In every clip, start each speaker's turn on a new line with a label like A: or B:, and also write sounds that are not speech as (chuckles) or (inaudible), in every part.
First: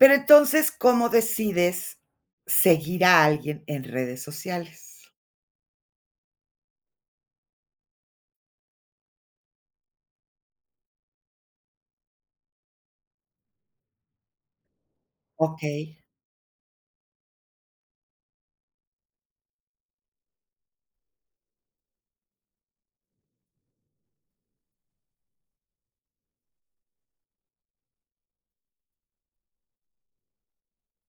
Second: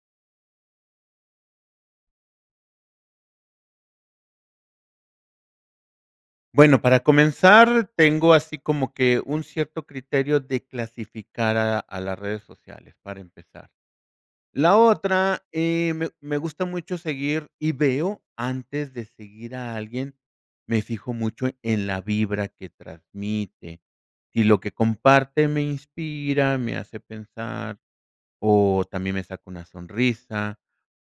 A: Pero entonces, ¿cómo decides seguir a alguien en redes sociales?
B: Bueno, para comenzar tengo así como que un cierto criterio de clasificar a la a las redes sociales, para empezar. La otra, eh,
A: Okey.
B: me me gusta mucho seguir y veo, antes de seguir a alguien, me fijo mucho en la vibra que transmite. Sí, lo que comparte me inspira, me hace pensar, o también me saca una sonrisa,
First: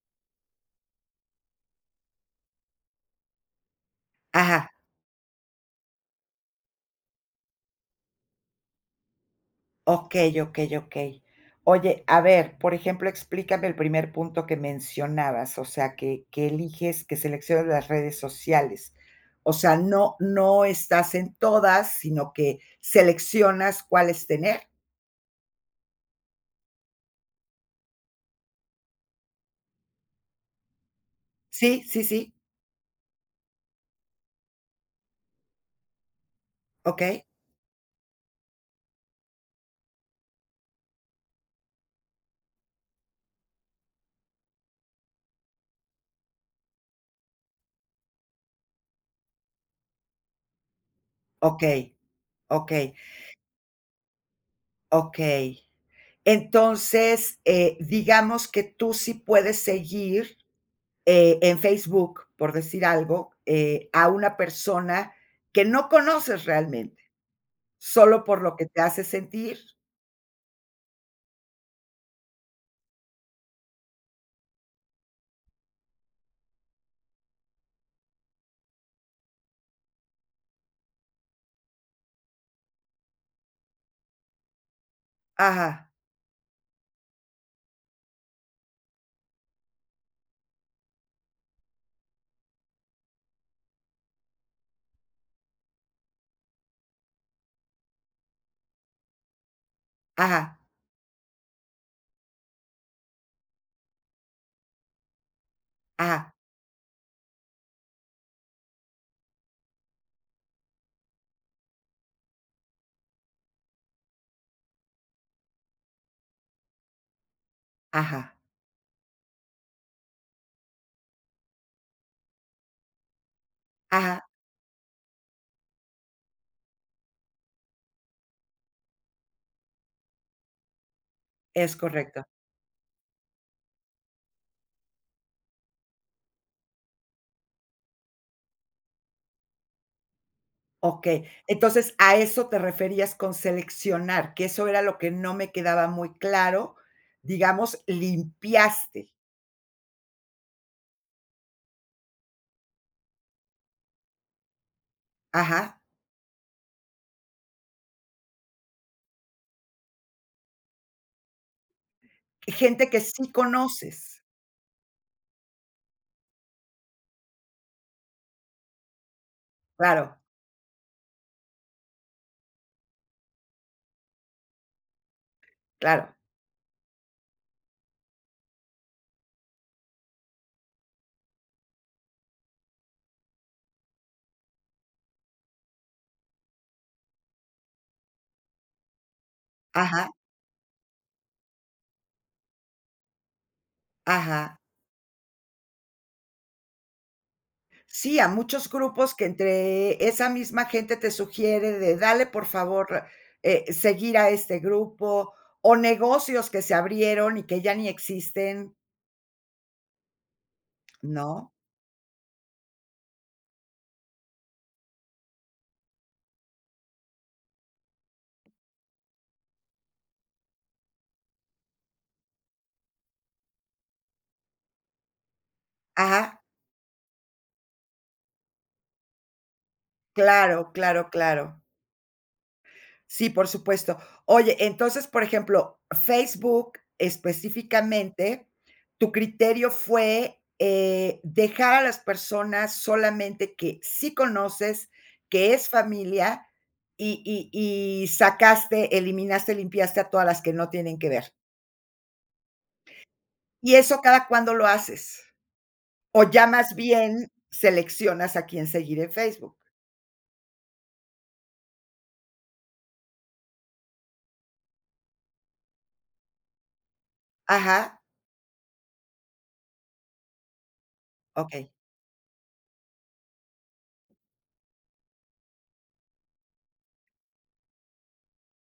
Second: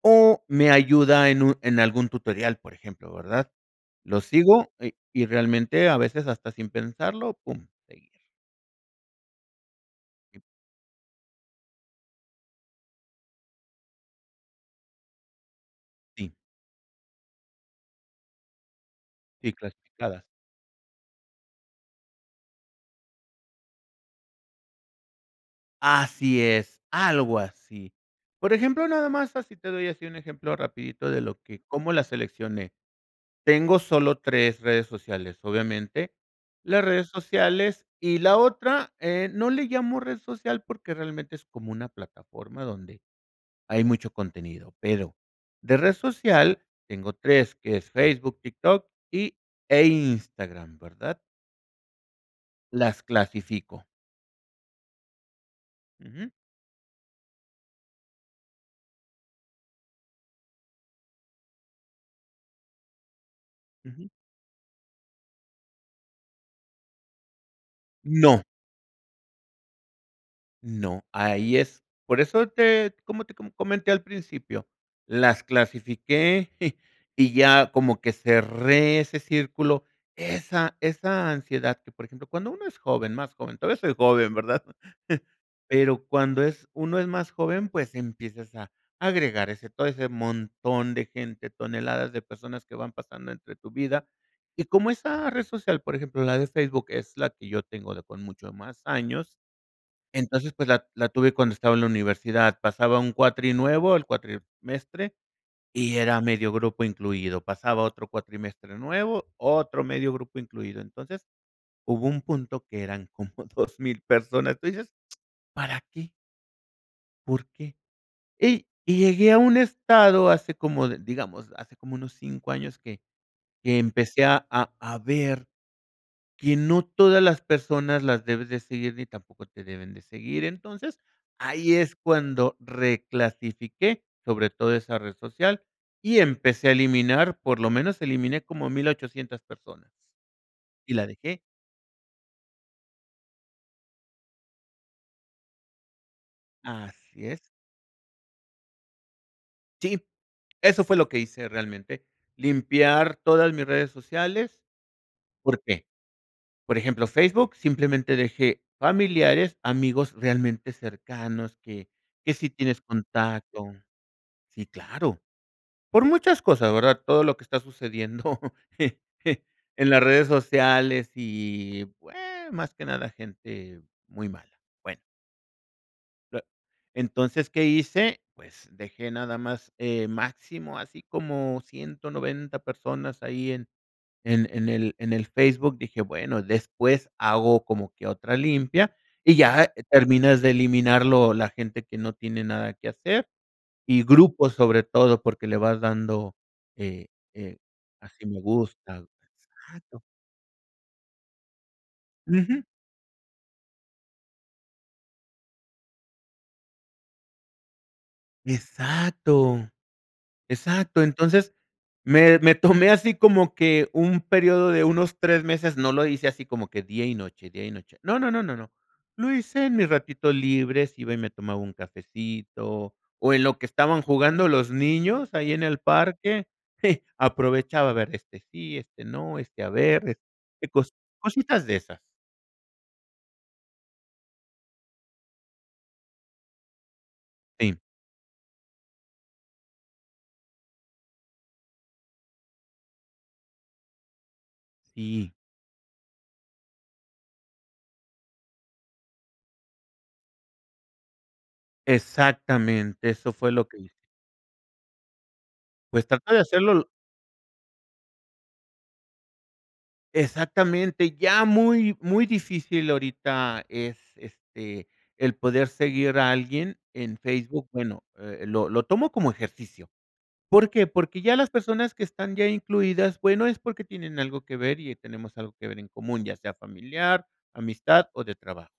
B: o me ayuda en un en algún tutorial, por ejemplo, ¿verdad? Lo
A: Ajá.
B: sigo y y realmente a veces hasta sin pensarlo, pum, seguir.
A: Okey, okey, okey. Oye, a ver, por ejemplo, explícame el primer punto que mencionabas, o sea, que
B: Sí.
A: que eliges que seleccionas las redes sociales. O
B: Sí,
A: sea, no
B: clasificadas.
A: no estás en todas, sino que seleccionas cuáles tener.
B: Así es, algo así. Por ejemplo, nada más así te doy así un ejemplo rapidito de lo que
A: Sí,
B: cómo la
A: sí, sí.
B: seleccioné. Tengo solo 3 redes sociales, obviamente. Las redes
A: Okey.
B: sociales y la otra, eh, no le llamo red social porque realmente es como una plataforma donde hay mucho contenido, pero de red social tengo 3 que es Facebook, TikTok y e Instagram, ¿verdad?
A: Okey. Okey.
B: Las clasifico.
A: Okey.
B: Ujú.
A: Entonces, eh, digamos que tú sí puedes seguir, eh, en Facebook, por decir algo, eh,
B: Ujú.
A: a una persona que no conoces realmente. Solo
B: No.
A: por lo que te hace sentir.
B: No, ahí es por eso te como te co comenté al principio, las clasifiqué (chuckles) y ya como que cerré ese círculo, esa esa ansiedad que, por ejemplo, cuando uno es joven, más joven, todavía soy joven, ¿verdad?
A: Ajá.
B: Pero, cuando es uno es más joven, pues, empiezas a agregar ese, todo ese montón de gente, toneladas de personas que van pasando entre tu vida. Y como esa red social, por ejemplo, la de Facebook, es la que yo tengo de con mucho más años. Entonces,
A: Ajá.
B: pues la la tuve cuando estaba en la universidad. Pasaba un cuatri nuevo, el cuatrimestre y era
A: Ajá.
B: medio grupo incluido. Pasaba otro cuatrimestre nuevo, otro medio grupo incluido. Entonces, hubo un punto que eran como 2000, personas. Tú dices, (smacks lips) ¿para qué? ¿Por qué?
A: Ajá.
B: Y y llegué a un estado hace como de digamos, hace como unos 5, años, que que empecé
A: Ajá.
B: a a a ver que no todas las personas las debes de seguir, ni tampoco te deben de seguir. Entonces, ahí
A: Es
B: es
A: correcto.
B: cuando reclasifiqué, sobre todo esa red social, y empecé a eliminar, por lo menos eliminé como 1800, personas y la
A: Okey,
B: dejé.
A: entonces a eso te referías con seleccionar, que eso era lo que no me quedaba muy claro,
B: Así es.
A: digamos, limpiaste.
B: Sí, eso fue lo que hice realmente, limpiar todas mis redes sociales, ¿por
A: Ajá.
B: qué? Por ejemplo, Facebook, simplemente dejé familiares, amigos realmente cercanos, que que sí tienes
A: Gente que sí
B: contacto
A: conoces.
B: sí, claro. Por muchas cosas, ¿verdad? Todo lo que está sucediendo en las
A: Claro.
B: redes sociales y, bueno, más que nada gente muy mala. Bueno.
A: Claro.
B: Ah entonces, ¿qué hice? Pues, dejé nada más, eh, máximo así como 190 personas ahí en en en el en el Facebook. Dije: "Bueno, después hago como que otra limpia", y ya
A: Ajá.
B: terminas de eliminar lo la gente que no tiene nada que hacer y grupos,
A: Ajá.
B: sobre todo, porque le vas dando, eh eh,
A: Sí,
B: así
A: a
B: me
A: muchos
B: gusta
A: grupos que
B: exacto.
A: entre esa misma gente te sugiere de: "Dale, por
B: Ujú.
A: favor, eh, seguir a este grupo", o negocios que se abrieron y que ya ni existen.
B: Exacto. Exacto.
A: (smacks lips) ¿No?
B: Entonces, me me tomé así como que un periodo de unos 3 meses, no lo hice así como que día y noche, día y noche. No, no, no, no, no. Lo hice en mis ratitos libres, iba y me tomaba un cafecito, o en lo que estaban jugando los niños ahí en el
A: Ajá.
B: parque, (giggles) aprovechaba a ver este sí, este no, este a ver, este
A: Claro,
B: cos
A: claro, claro.
B: cositas de esas.
A: Sí, por supuesto. Oye, entonces, por ejemplo, Facebook
B: Sí.
A: específicamente, tu criterio fue, eh, dejar a las personas solamente que sí conoces,
B: Sí.
A: que es familia, y y y sacaste, eliminaste, limpiaste a todas las que no tienen que ver.
B: Exactamente, eso fue lo
A: ¿Y
B: que hice.
A: eso cada cuándo lo haces?
B: Pues,
A: ¿O
B: trata de
A: ya
B: hacerlo
A: más
B: lo
A: bien seleccionas a quién seguir en Facebook?
B: Exactamente, ya muy muy difícil ahorita es este el poder seguir a alguien en Facebook.
A: Ajá.
B: Bueno, eh, lo lo tomo como ejercicio, ¿por qué? Porque ya las
A: Okey.
B: personas que están ya incluidas, bueno, es porque tienen algo que ver y tenemos algo que ver en común, ya sea familiar, amistad o de trabajo.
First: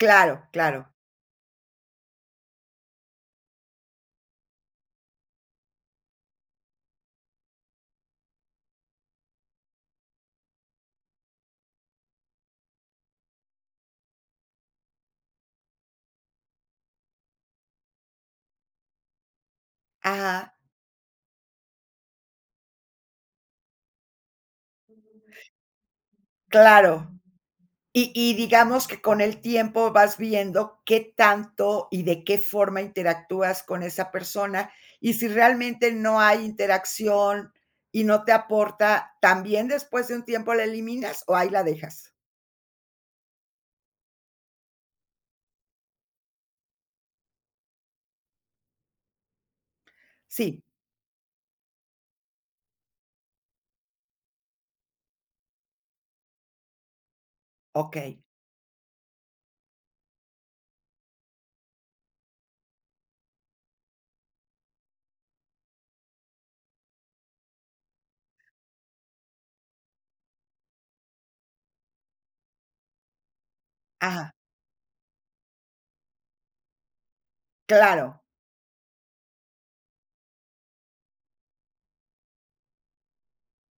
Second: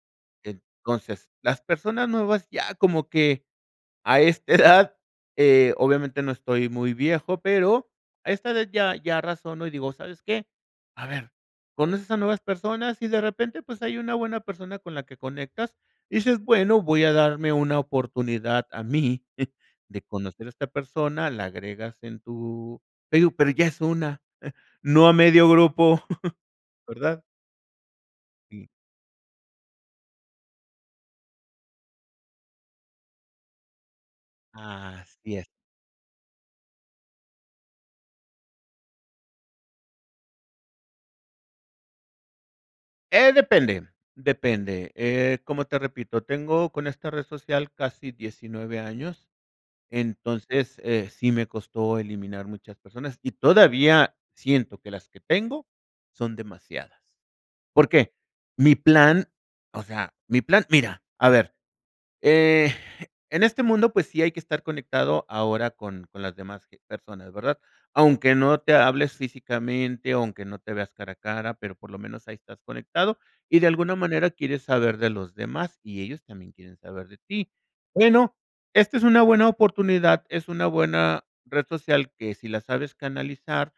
A: Claro, claro.
B: Entonces, las personas nuevas ya como que a esta (chuckles) edad, eh, obviamente no estoy muy viejo, pero a esta edad ya ya razono y digo: "¿Sabes qué?" A ver, conoces a nuevas personas y de repente, pues, hay una buena persona con la que conectas y dices: "Bueno, voy a darme una oportunidad a mí (chuckles) de conocer a
A: Ajá.
B: esta persona", la agregas en tu te digo, pero ya es una, no a medio grupo, (chuckles)
A: Claro.
B: ¿verdad?
A: Y y
B: Sí.
A: digamos que con el tiempo vas viendo qué tanto y de qué forma interactúas con esa persona. Y si
B: Así es.
A: realmente no hay interacción y no te aporta, ¿también después de un tiempo la eliminas o ahí la dejas?
B: Eh, depende depende. Eh, como te repito, tengo con esta red social casi 19, años.
A: Sí.
B: Entonces, eh, sí me costó eliminar muchas personas y todavía siento que las que tengo son demasiadas, ¿por qué?
A: Okey.
B: Mi plan, o sea, mi plan mira, a ver, eh, en este mundo, pues sí hay que estar conectado ahora con con las demás, eh, personas, ¿verdad? Aunque no te hables físicamente, aunque no te veas cara a cara, pero, por lo menos ahí estás conectado y de alguna manera
A: Ajá.
B: quieres saber de los demás, y ellos también quieren saber de ti.
A: Claro.
B: Bueno, esta es una buena oportunidad, es una buena red social que si la sabes canalizar,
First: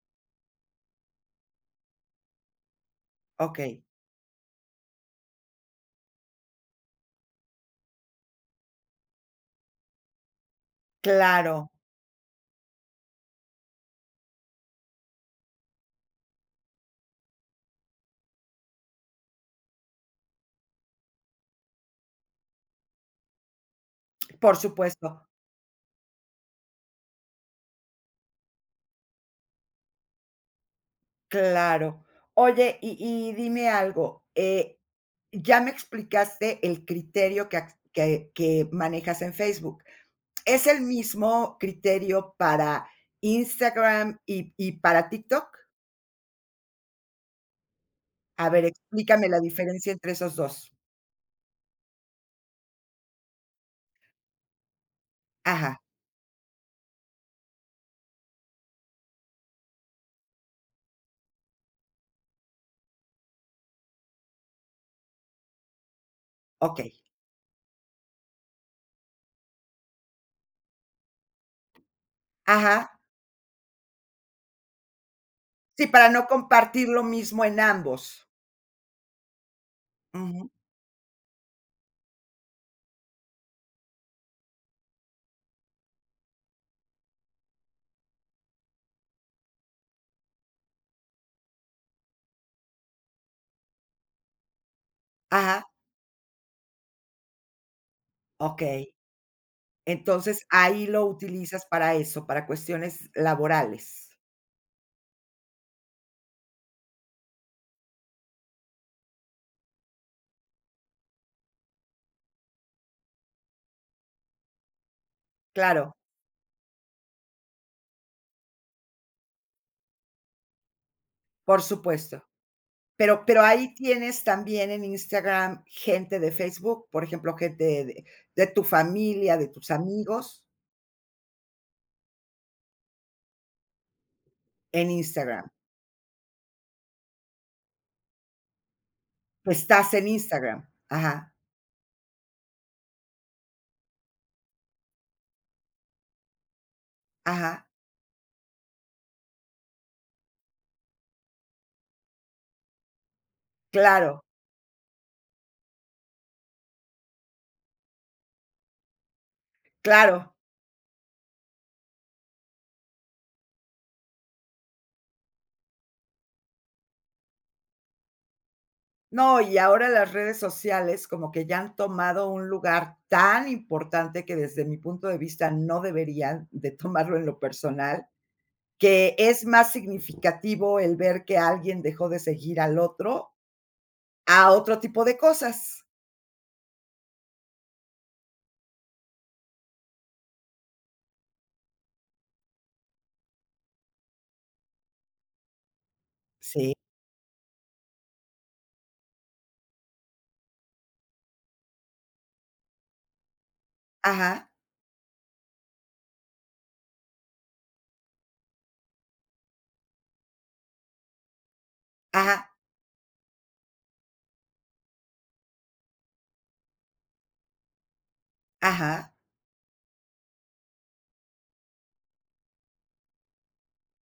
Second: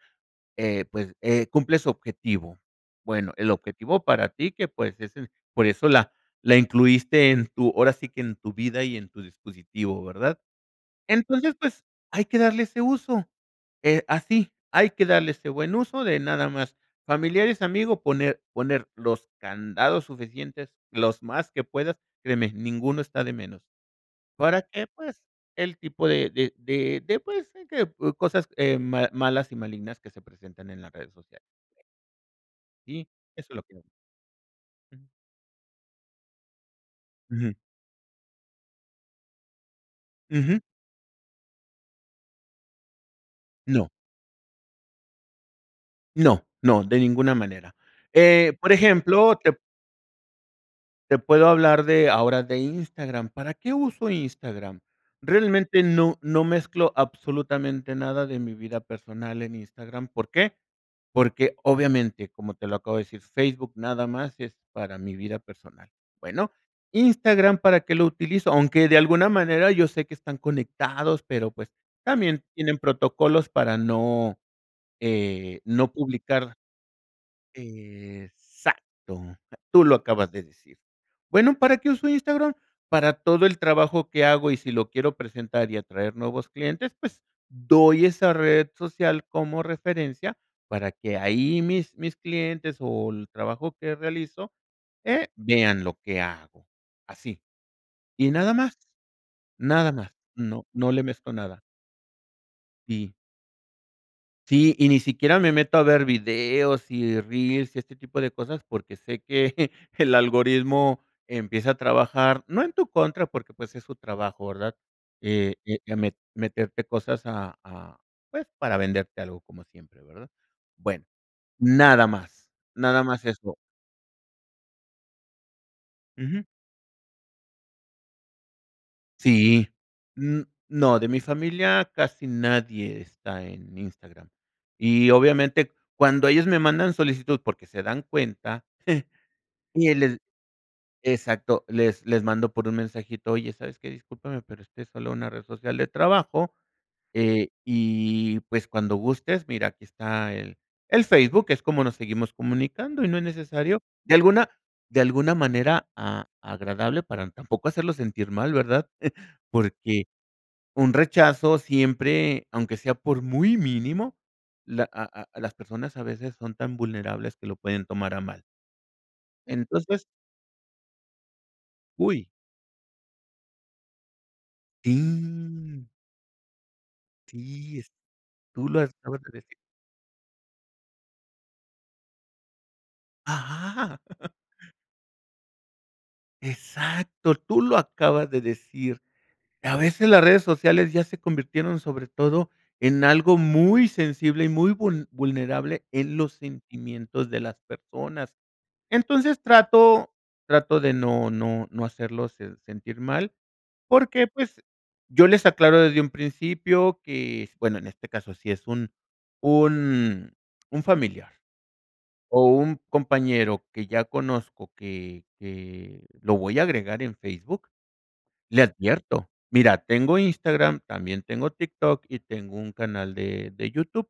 B: eh, pues, eh, cumple su objetivo. Bueno, el
A: Okey.
B: objetivo para ti, que, pues, es en por eso la la incluiste en tu, ahora sí que en tu vida y en tu dispositivo, ¿verdad? Entonces,
A: Claro.
B: pues, hay que darle ese uso. Eh, así hay que darle ese buen uso de nada más familiares, amigos, poner poner los candados suficientes, los más que puedas, créeme, ninguno está de menos,
A: Por
B: ¿para qué?
A: supuesto.
B: Pues, el tipo de de de de pues, de que, uh, cosas, eh, ma malas, y malignas que se presentan en las redes sociales
A: Claro. Oye, y
B: Sí,
A: y
B: eso es lo
A: dime
B: que (unintelligible)
A: algo. Eh,
B: Mm.
A: ya me explicaste el criterio
B: Ujú.
A: que a que que manejas en Facebook,
B: Ujú.
A: ¿es el mismo criterio para
B: No.
A: Instagram y y para TikTok?
B: No no, de ninguna manera.
A: A
B: Eh,
A: ver,
B: por
A: explícame
B: ejemplo,
A: la
B: te
A: diferencia entre esos 2.
B: te puedo hablar de ahora de Instagram, ¿para qué uso Instagram?
A: Ajá.
B: Realmente no no mezclo absolutamente nada de mi vida personal en Instagram, ¿por qué? Porque, obviamente, como te lo acabo de decir, Facebook nada más es para mi vida personal, bueno,
A: Okey.
B: Instagram, ¿para qué lo utilizo? Aunque de alguna manera yo sé que están conectados, pero pues, también tienen
A: Ajá.
B: protocolos para no, eh,
A: Sí,
B: no
A: para no
B: publicar.
A: compartir lo mismo en ambos.
B: Exacto, tú lo acabas de
A: Ujú.
B: decir. Bueno, ¿para qué uso Instagram? Para todo el trabajo que hago y si lo quiero presentar y atraer nuevos clientes, pues, doy esa red social como referencia para que ahí mis mis clientes, o el trabajo que realizo, eh,
A: Ajá.
B: vean lo que hago así, ¿y nada más?
A: Okey.
B: Nada más,
A: Entonces,
B: no
A: ahí
B: no le
A: lo
B: mezclo nada.
A: utilizas para eso, para cuestiones
B: Sí.
A: laborales.
B: Sí, y ni siquiera me meto a ver videos y reels y este tipo de cosas, porque, sé que (laughs) el algoritmo empieza a trabajar, no en tu contra, porque, pues, es su trabajo, ¿verdad? Eh eh,
A: Claro.
B: ya me meterte cosas a a, pues, para venderte algo como siempre, ¿verdad? Bueno,
A: Por
B: nada
A: supuesto,
B: más nada
A: pero
B: más
A: pero,
B: eso.
A: ¿ahí tienes también en Instagram, gente de
B: Ujú.
A: Facebook, por ejemplo, gente de de tu familia, de
B: Sí.
A: tus amigos?
B: N no, de mi familia casi nadie está en Instagram.
A: En
B: Y
A: Instagram.
B: obviamente, cuando ellos me mandan solicitud porque, se dan cuenta
A: Tú
B: (chuckles) y
A: estás en
B: el
A: Instagram, ajá.
B: exacto les les mando por un mensajito, oye sabes que discúlpame pero este es solo una red social de trabajo, eh,
A: Ajá.
B: y pues, cuando gustes mira aquí está el el Facebook que es como nos seguimos comunicando y no es necesario, de
A: Claro.
B: alguna de alguna manera a agradable para tampoco hacerlo sentir mal, ¿verdad? (chuckles) Porque,
A: Claro.
B: un rechazo siempre, aunque sea por muy mínimo, la a a las personas a veces son tan vulnerables que lo pueden tomar a mal.
A: No, y ahora
B: Entonces
A: las redes sociales, como que ya han
B: ¡Uy!
A: tomado un lugar tan importante que desde mi punto de vista, no
B: Y
A: deberían de (chuckles) tomarlo en lo
B: Sí es
A: personal,
B: tú las
A: que
B: acabas de
A: es
B: decir.
A: más significativo el ver que alguien dejó de seguir al otro
B: ¡Ajá! (chuckles)
A: a otro, a otro tipo de cosas.
B: Exacto, tú lo acabas de decir. A veces las redes sociales ya se convirtieron sobre todo en algo muy sensible y muy vul vulnerable en los
A: Sí.
B: sentimientos de las personas. Entonces, trato trato de no no no hacerlos sen sentir mal, porque
A: Ajá.
B: pues, yo les aclaro desde un principio que es, bueno en este caso si es un un un familiar, o
A: Ajá.
B: un compañero que ya conozco que que lo voy a agregar en Facebook, le
A: Ajá.
B: advierto. Mira, tengo Instagram, también tengo TikTok y tengo un canal de de YouTube,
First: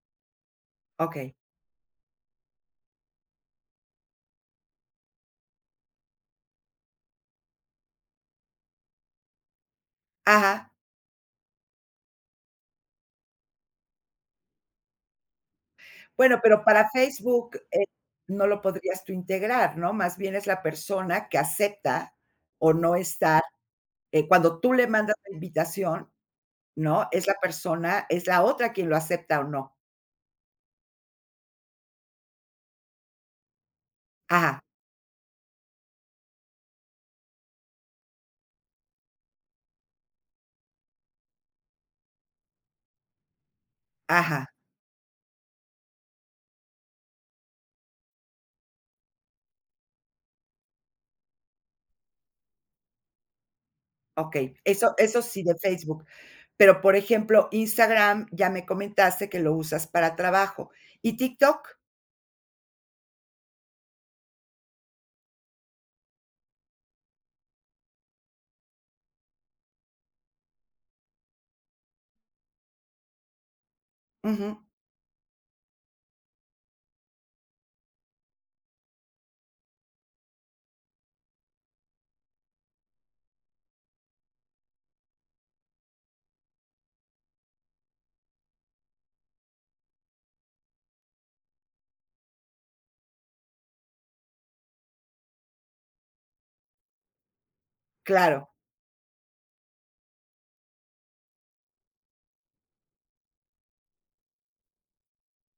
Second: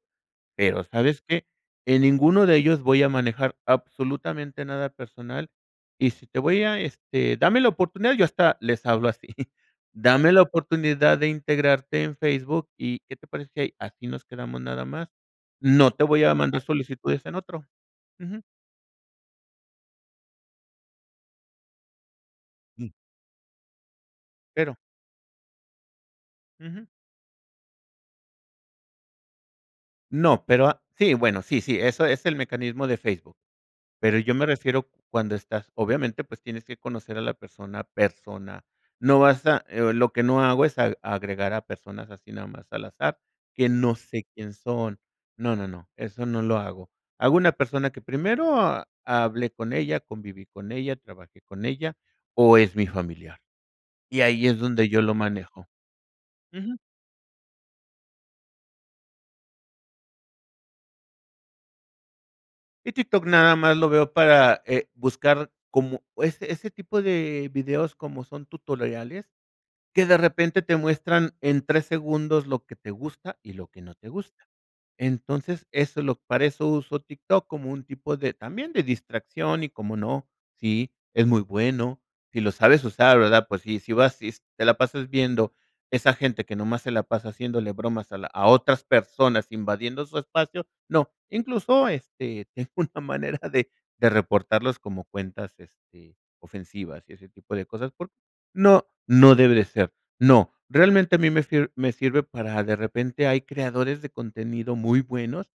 B: pero, ¿sabes
A: Okey.
B: qué? En ninguno de ellos voy a manejar absolutamente nada personal y si te voy a, este, dame la oportunidad, yo hasta les hablo así. (chuckles) Dame la
A: Ajá.
B: oportunidad de integrarte en Facebook y, ¿qué te parece si aquí nos quedamos nada más? No te voy a
A: Bueno,
B: mandar
A: pero, para
B: solicitudes en
A: Facebook,
B: otro.
A: eh,
B: Ujú.
A: no lo podrías tú integrar, ¿no? Más bien es la persona que acepta o
B: Y.
A: no estar, eh, cuando tú
B: Pero
A: le mandas la invitación,
B: Ujú.
A: ¿no? Es la persona es la otra quien lo acepta o no.
B: No, pero, ah, sí, bueno, sí sí, eso es el mecanismo de Facebook. Pero, yo me
A: Ajá.
B: refiero cuando estás, obviamente, pues, tienes que conocer a la persona persona. No vas a, eh, lo que no hago es a agregar a personas así nada más al azar, que no sé
A: Ajá.
B: quién son. No, no, no, eso no lo hago. Hago una persona que primero hable con ella, conviví con ella, trabajé con ella, o es mi familiar. Y ahí
A: Okey,
B: es donde
A: eso
B: yo lo
A: eso sí de
B: manejo.
A: Facebook,
B: Ujú.
A: pero, por ejemplo, Instagram ya me comentaste que lo usas para trabajo, ¿y TikTok?
B: Y TikTok nada más lo veo para, eh, buscar como ese ese tipo de videos como son tutoriales, que de repente te muestran en 3 segundos lo que te gusta, y lo que no te gusta.
A: Ujú.
B: Entonces, eso lo para eso uso TikTok como un tipo de también de distracción y cómo no, sí, es muy bueno, si lo sabes usar, ¿verdad? Pues, si si vas y te la pasas viendo esa gente que nomás se la pasa haciéndole bromas a la a otras personas, invadiendo su espacio, no. Incluso, este, tengo una manera de de reportarlos como cuentas, este, ofensivas y ese tipo de cosas por
A: Claro.
B: no, no debe de ser. No. Realmente a mí me sir me sirve para de repente hay creadores de contenido muy buenos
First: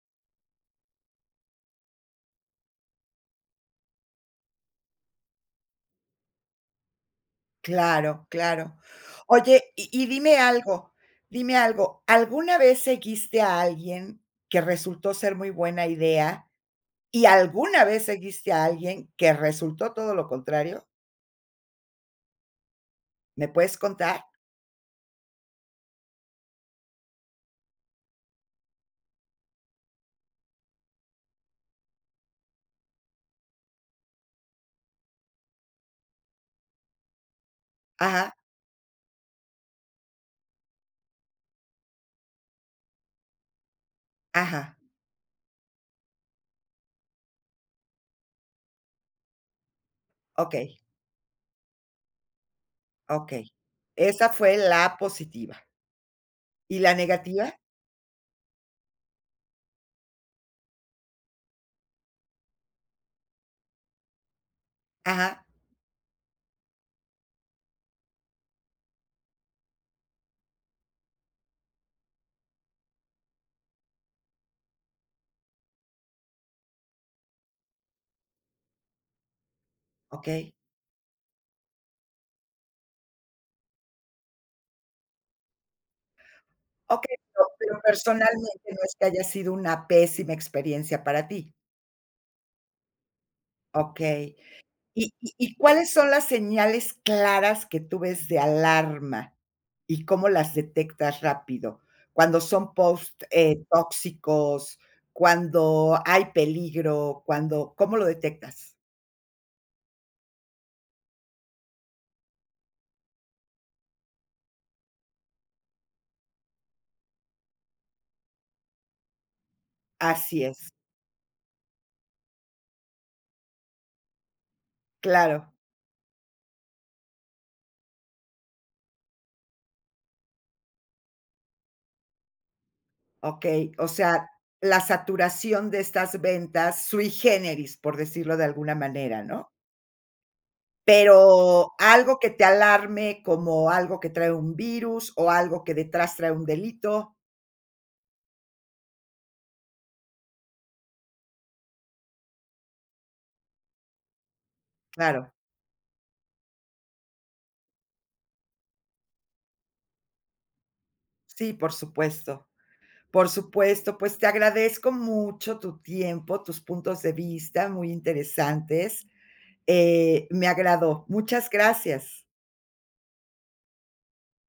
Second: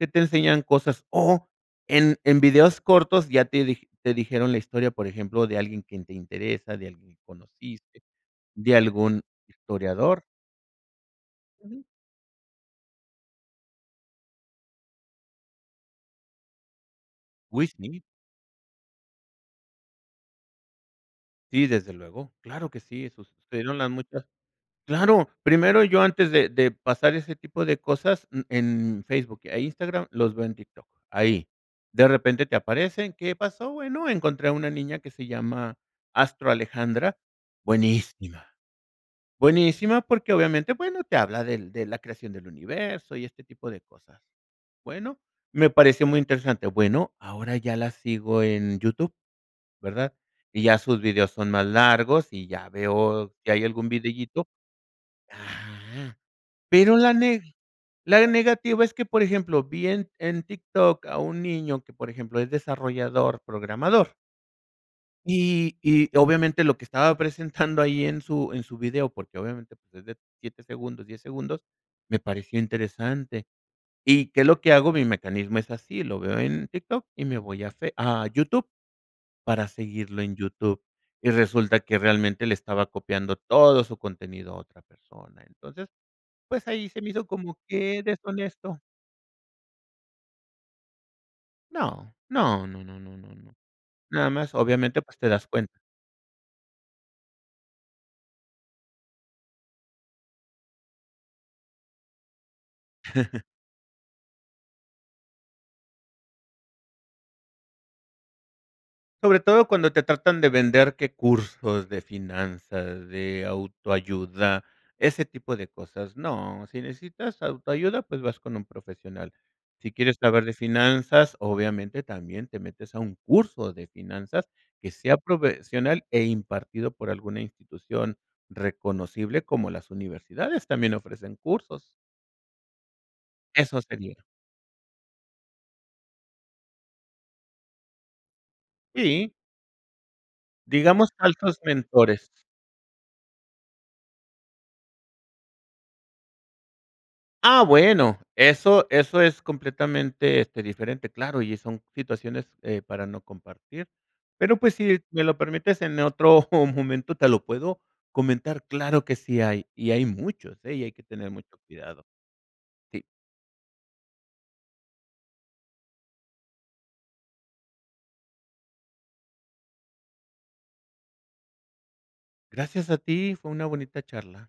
B: que te enseñan cosas, o en en videos cortos ya te dij te dijeron la historia, por ejemplo, de alguien que te interesa, de alguien que conociste,
A: Claro,
B: de
A: claro.
B: algún
A: Oye, y y
B: historiador.
A: dime algo dime
B: Ujú.
A: algo, ¿alguna vez seguiste a alguien que resultó ser muy buena idea? ¿Y
B: Uy,
A: alguna
B: si.
A: vez seguiste a alguien que resultó todo lo contrario?
B: Sí, desde luego. Claro que sí, esos
A: ¿Me puedes contar?
B: (unintelligible) claro, primero yo antes de de pasar ese tipo de cosas, mm, en Facebook e Instagram, los veo en TikTok, ahí. De repente, te aparecen, ¿qué pasó? Bueno, encontré a una niña que se llama Astro Alejandra,
A: Ajá.
B: buenísima, buenísima, porque, obviamente, bueno, te habla del de la creación del universo y este tipo de cosas.
A: Ajá.
B: Bueno, me pareció muy interesante, bueno, ahora ya la sigo en YouTube, ¿verdad? Y ya
A: Okey.
B: sus videos son más largos y ya veo que
A: Okey,
B: algún
A: esa
B: videíto
A: fue la positiva.
B: ajá.
A: ¿Y la
B: Pero la neg
A: negativa?
B: la negativa es que, por ejemplo, vi en en TikTok a un niño que, por ejemplo, es desarrollador programador.
A: Ajá.
B: Y y, obviamente, lo que estaba (chuckles) presentando ahí en su en su video, porque obviamente, pues, es de 7 segundos, 10 segundos, me pareció interesante. ¿Y qué es lo que hago? Mi mecanismo es así, lo veo en TikTok y me voy a fe a YouTube para seguirlo en
A: Okey.
B: YouTube, y resulta que, realmente, le estaba copiando todo su contenido a otra persona. Entonces, pues, ahí se me
A: Okey,
B: hizo
A: pero
B: como
A: pero,
B: que
A: personalmente, ¿no
B: deshonesto.
A: es que haya sido una pésima experiencia para ti?
B: No, no no no no no no. Nada
A: Okey.
B: más, obviamente,
A: ¿Y
B: pues, te
A: y
B: das
A: y
B: cuenta.
A: cuáles son las señales claras que tú ves de alarma? ¿Y cómo las detectas rápido cuando son posts,
B: (laughs)
A: eh, tóxicos?, cuando hay peligro, cuando ¿cómo lo detectas?
B: Sobre todo cuando te tratan de vender, qué cursos de finanzas, de autoayuda, ese tipo de cosas, no, sí necesitas autoayuda pues vas con un profesional. Si quieres
A: Así
B: saber de
A: es.
B: finanzas, obviamente también te metes a un curso de finanzas que sea
A: Claro.
B: profesional e impartido por alguna institución reconocible como las universidades también ofrecen cursos.
A: Okey,
B: Eso
A: o
B: sería.
A: sea, la saturación de estas ventas, sui generis, por decirlo de alguna manera,
B: SÍ.
A: ¿no?
B: Digamos, altos
A: Pero, algo que
B: mentores.
A: te alarme, como algo que trae un virus o algo que detrás trae un delito.
B: Ah bueno, eso eso es completamente, este, diferente, claro, y son situaciones, eh, para no compartir, pero pues sí me
A: Claro.
B: lo permites en otro momento te lo puedo comentar, claro que sí hay, y hay muchos, eh, y hay que tener
A: Sí,
B: mucho
A: por
B: cuidado.
A: supuesto.
B: Sí.
A: Por supuesto, pues te agradezco mucho tu tiempo, tus puntos de vista muy interesantes. Eh, me agradó. Muchas gracias.
B: Gracias a ti, fue una bonita charla.